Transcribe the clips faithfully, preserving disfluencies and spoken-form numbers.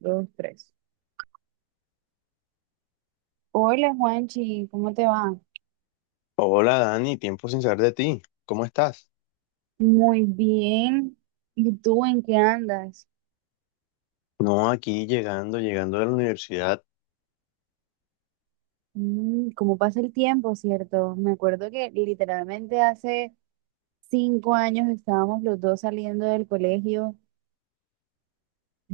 Dos, tres. Hola Juanchi, ¿cómo te va? Hola Dani, tiempo sin saber de ti. ¿Cómo estás? Muy bien. ¿Y tú en qué andas? No, aquí llegando, llegando de la universidad. Mm, ¿cómo pasa el tiempo, cierto? Me acuerdo que literalmente hace cinco años estábamos los dos saliendo del colegio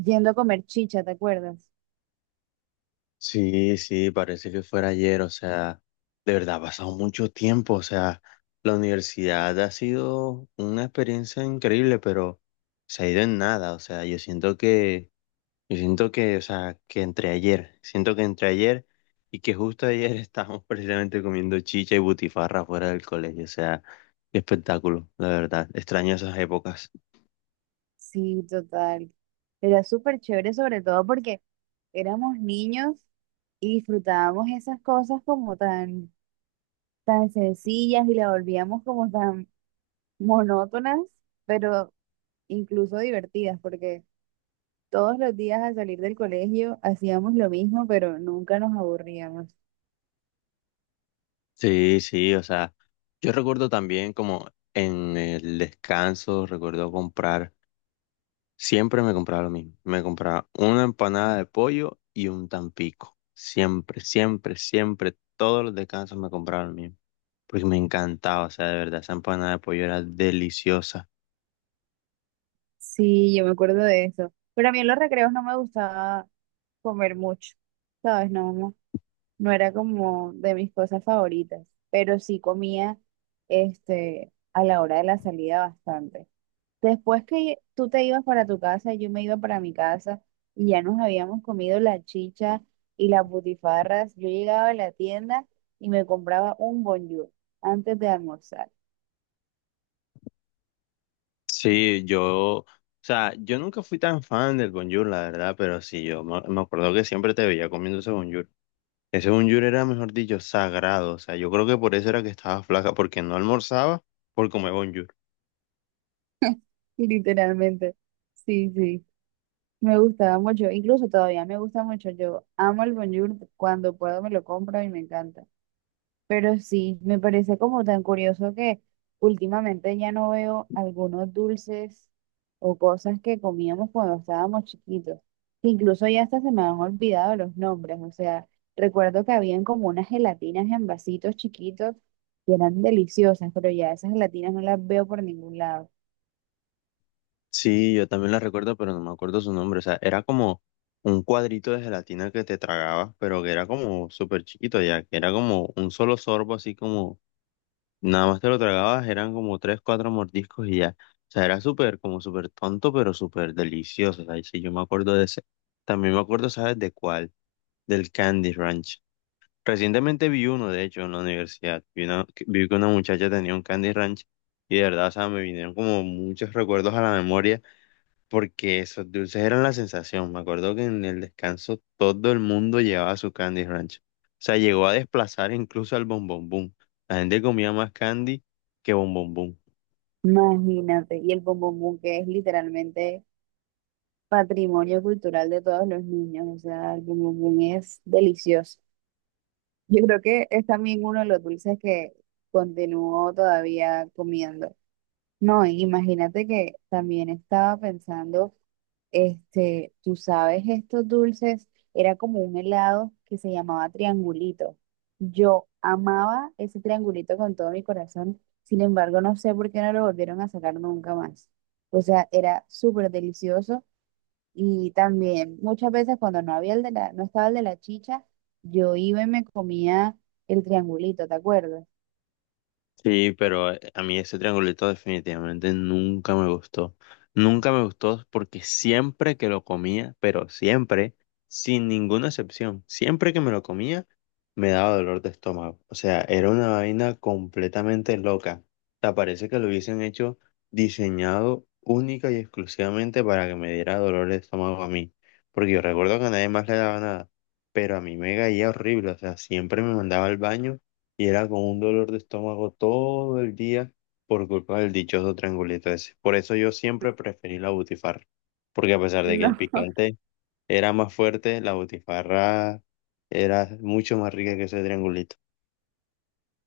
yendo a comer chicha, ¿te acuerdas? Sí, sí, parece que fuera ayer, o sea, de verdad ha pasado mucho tiempo, o sea, la universidad ha sido una experiencia increíble, pero se ha ido en nada, o sea, yo siento que, yo siento que, o sea, que entre ayer, siento que entre ayer y que justo ayer estábamos precisamente comiendo chicha y butifarra fuera del colegio, o sea, qué espectáculo, la verdad, extraño esas épocas. Sí, total. Era súper chévere, sobre todo porque éramos niños y disfrutábamos esas cosas como tan, tan sencillas y las volvíamos como tan monótonas, pero incluso divertidas, porque todos los días al salir del colegio hacíamos lo mismo, pero nunca nos aburríamos. Sí, sí, o sea, yo recuerdo también como en el descanso, recuerdo comprar, siempre me compraba lo mismo, me compraba una empanada de pollo y un tampico, siempre, siempre, siempre, todos los descansos me compraba lo mismo, porque me encantaba, o sea, de verdad, esa empanada de pollo era deliciosa. Sí, yo me acuerdo de eso. Pero a mí en los recreos no me gustaba comer mucho, ¿sabes? No, no, no era como de mis cosas favoritas, pero sí comía este, a la hora de la salida bastante. Después que tú te ibas para tu casa, yo me iba para mi casa y ya nos habíamos comido las chichas y las butifarras, yo llegaba a la tienda y me compraba un bonjour antes de almorzar. Sí, yo, o sea, yo nunca fui tan fan del bonjour, la verdad, pero sí, yo me, me acuerdo que siempre te veía comiendo ese bonjour. Ese bunyur era, mejor dicho, sagrado. O sea, yo creo que por eso era que estaba flaca, porque no almorzaba por comer bunyur. Y literalmente, sí, sí, me gustaba mucho, incluso todavía me gusta mucho. Yo amo el bonjour, cuando puedo me lo compro y me encanta. Pero sí, me parece como tan curioso que últimamente ya no veo algunos dulces o cosas que comíamos cuando estábamos chiquitos. Que Incluso ya hasta se me han olvidado los nombres. O sea, recuerdo que habían como unas gelatinas en vasitos chiquitos que eran deliciosas, pero ya esas gelatinas no las veo por ningún lado. Sí, yo también la recuerdo, pero no me acuerdo su nombre. O sea, era como un cuadrito de gelatina que te tragabas, pero que era como súper chiquito ya, que era como un solo sorbo, así como nada más te lo tragabas, eran como tres, cuatro mordiscos y ya. O sea, era súper, como súper tonto, pero súper delicioso. O sea, sí, yo me acuerdo de ese. También me acuerdo, ¿sabes de cuál? Del Candy Ranch. Recientemente vi uno, de hecho, en la universidad. Vi, una- que- vi que una muchacha tenía un Candy Ranch y de verdad, o sea, me vinieron como muchos recuerdos a la memoria porque esos dulces eran la sensación. Me acuerdo que en el descanso todo el mundo llevaba su Candy Ranch. O sea, llegó a desplazar incluso al Bon Bon Boom. La gente comía más candy que Bon Bon Boom. Imagínate, y el bombombón que es literalmente patrimonio cultural de todos los niños. O sea, el bombombón es delicioso. Yo creo que es también uno de los dulces que continuó todavía comiendo. No, y imagínate que también estaba pensando, este, tú sabes, estos dulces, era como un helado que se llamaba triangulito. Yo amaba ese triangulito con todo mi corazón, sin embargo, no sé por qué no lo volvieron a sacar nunca más. O sea, era súper delicioso y también muchas veces cuando no había el de la, no estaba el de la chicha, yo iba y me comía el triangulito, ¿te acuerdas? Sí, pero eh, a mí ese triangulito definitivamente nunca me gustó. Nunca me gustó porque siempre que lo comía, pero siempre, sin ninguna excepción, siempre que me lo comía, me daba dolor de estómago. O sea, era una vaina completamente loca. O sea, parece que lo hubiesen hecho diseñado única y exclusivamente para que me diera dolor de estómago a mí. Porque yo recuerdo que a nadie más le daba nada, pero a mí me caía horrible. O sea, siempre me mandaba al baño y era con un dolor de estómago todo el día por culpa del dichoso triangulito ese. Por eso yo siempre preferí la butifarra, porque a pesar de que el picante era más fuerte, la butifarra era mucho más rica que ese triangulito.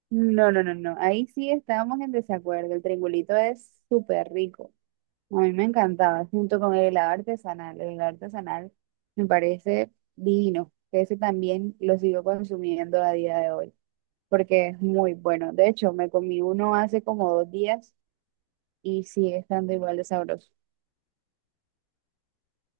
No, no, no, no, no. Ahí sí estábamos en desacuerdo. El triangulito es súper rico. A mí me encantaba, junto con el helado artesanal. El helado artesanal me parece divino. Que Ese también lo sigo consumiendo a día de hoy, porque es muy bueno. De hecho, me comí uno hace como dos días y sigue estando igual de sabroso.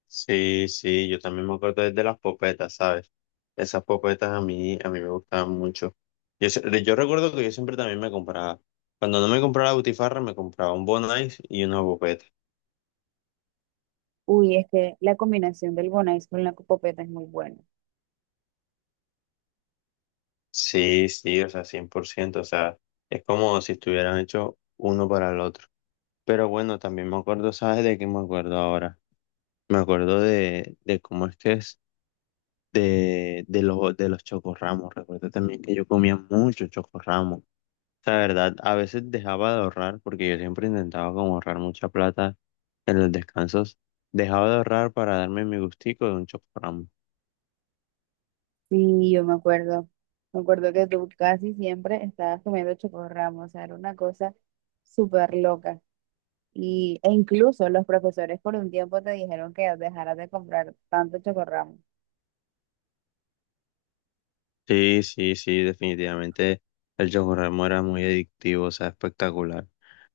Sí, sí, yo también me acuerdo de las popetas, ¿sabes? Esas popetas a mí, a mí me gustaban mucho. Yo, se- yo recuerdo que yo siempre también me compraba, cuando no me compraba la butifarra, me compraba un Bon Ice y una popeta. Uy, es que la combinación del Bonais con la copopeta es muy buena. Sí, sí, o sea, cien por ciento, o sea, es como si estuvieran hechos uno para el otro. Pero bueno, también me acuerdo, ¿sabes de qué me acuerdo ahora? Me acuerdo de, de cómo es que es de, de los, de los chocorramos. Recuerdo también que yo comía mucho chocorramos. La verdad, a veces dejaba de ahorrar, porque yo siempre intentaba como ahorrar mucha plata en los descansos. Dejaba de ahorrar para darme mi gustico de un chocorramo. Sí, yo me acuerdo. Me acuerdo que tú casi siempre estabas comiendo chocorramo, o sea, era una cosa súper loca. Y, e incluso los profesores por un tiempo te dijeron que dejaras de comprar tanto chocorramo. Sí, sí, sí, definitivamente el Chocorramo era muy adictivo, o sea, espectacular.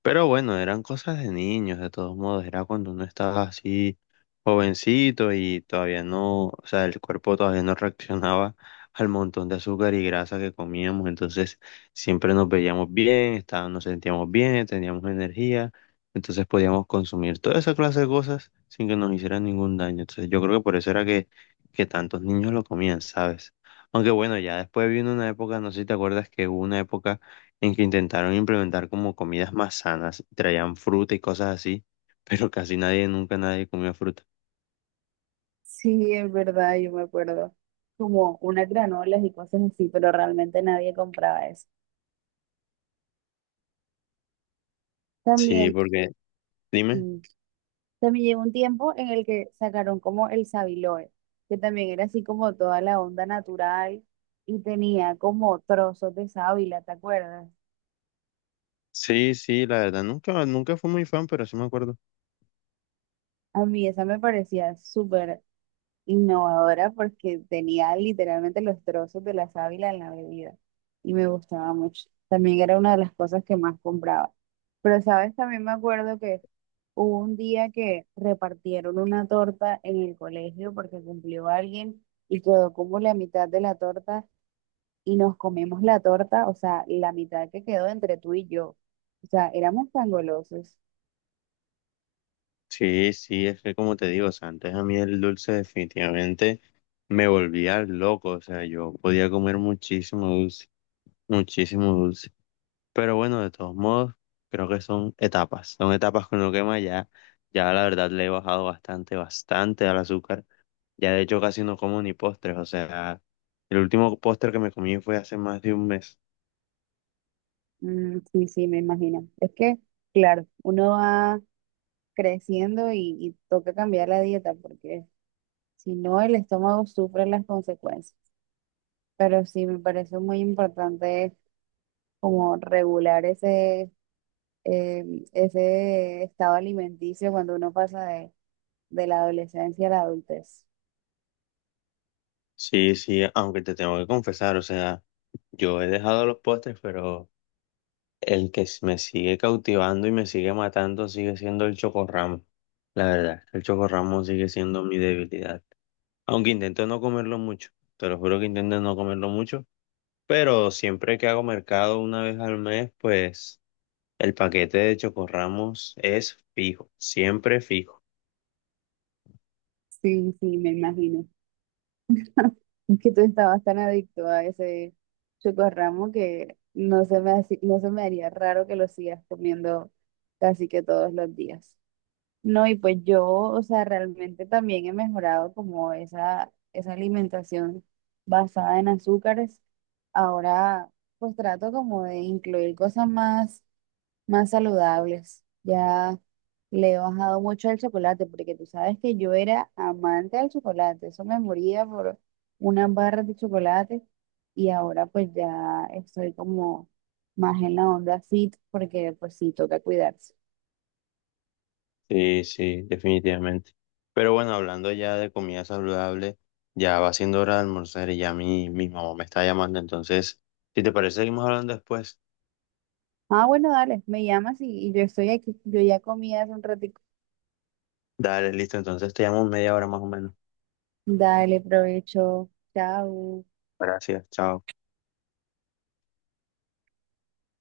Pero bueno, eran cosas de niños, de todos modos, era cuando uno estaba así jovencito y todavía no, o sea, el cuerpo todavía no reaccionaba al montón de azúcar y grasa que comíamos, entonces siempre nos veíamos bien, estábamos, nos sentíamos bien, teníamos energía, entonces podíamos consumir toda esa clase de cosas sin que nos hicieran ningún daño. Entonces yo creo que por eso era que, que tantos niños lo comían, ¿sabes? Aunque bueno, ya después vino una época, no sé si te acuerdas que hubo una época en que intentaron implementar como comidas más sanas, traían fruta y cosas así, pero casi nadie, nunca nadie comió fruta. Sí, es verdad, yo me acuerdo. Como unas granolas y cosas así, pero realmente nadie compraba eso. Sí, También, porque, dime, mm, También llegó un tiempo en el que sacaron como el Sabiloe, que también era así como toda la onda natural y tenía como trozos de sábila, ¿te acuerdas? sí, sí, la verdad, nunca, nunca fui muy fan, pero sí me acuerdo. A mí esa me parecía súper innovadora porque tenía literalmente los trozos de la sábila en la bebida y me gustaba mucho. También era una de las cosas que más compraba. Pero, ¿sabes? También me acuerdo que hubo un día que repartieron una torta en el colegio porque cumplió alguien y quedó como la mitad de la torta y nos comemos la torta, o sea, la mitad que quedó entre tú y yo. O sea, éramos tan golosos. Sí, sí, es que como te digo, o sea, antes a mí el dulce definitivamente me volvía loco, o sea, yo podía comer muchísimo dulce, muchísimo dulce. Pero bueno, de todos modos, creo que son etapas. Son etapas con lo que más ya, ya la verdad le he bajado bastante, bastante al azúcar. Ya de hecho casi no como ni postres. O sea, el último postre que me comí fue hace más de un mes. Mm, sí, sí, me imagino. Es que, claro, uno va creciendo y, y toca cambiar la dieta porque si no, el estómago sufre las consecuencias. Pero sí, me parece muy importante como regular ese, eh, ese estado alimenticio cuando uno pasa de, de la adolescencia a la adultez. Sí, sí, aunque te tengo que confesar, o sea, yo he dejado los postres, pero el que s- me sigue cautivando y me sigue matando sigue siendo el chocorramo. La verdad, el chocorramo sigue siendo mi debilidad. Aunque intento no comerlo mucho. Te lo juro que intento no comerlo mucho. Pero siempre que hago mercado una vez al mes, pues el paquete de Chocorramos es fijo, siempre fijo. Sí, sí, me imagino. Es que tú estabas tan adicto a ese chocorramo que no se me, haci- no se me haría raro que lo sigas comiendo casi que todos los días. No, y pues yo, o sea, realmente también he mejorado como esa, esa alimentación basada en azúcares. Ahora, pues trato como de incluir cosas más más saludables. Ya le he bajado mucho al chocolate, porque tú sabes que yo era amante del chocolate. Eso me moría por unas barras de chocolate. Y ahora pues ya estoy como más en la onda fit, porque pues sí, toca cuidarse. Sí, sí, definitivamente. Pero bueno, hablando ya de comida saludable, ya va siendo hora de almorzar y ya mi, mi mamá me está llamando. Entonces, si te parece, seguimos hablando después. Ah, bueno, dale, me llamas y, y yo estoy aquí. Yo ya comí hace un ratito. Dale, listo. Entonces te llamo en media hora más o menos. Dale, provecho. Chao. Gracias, chao.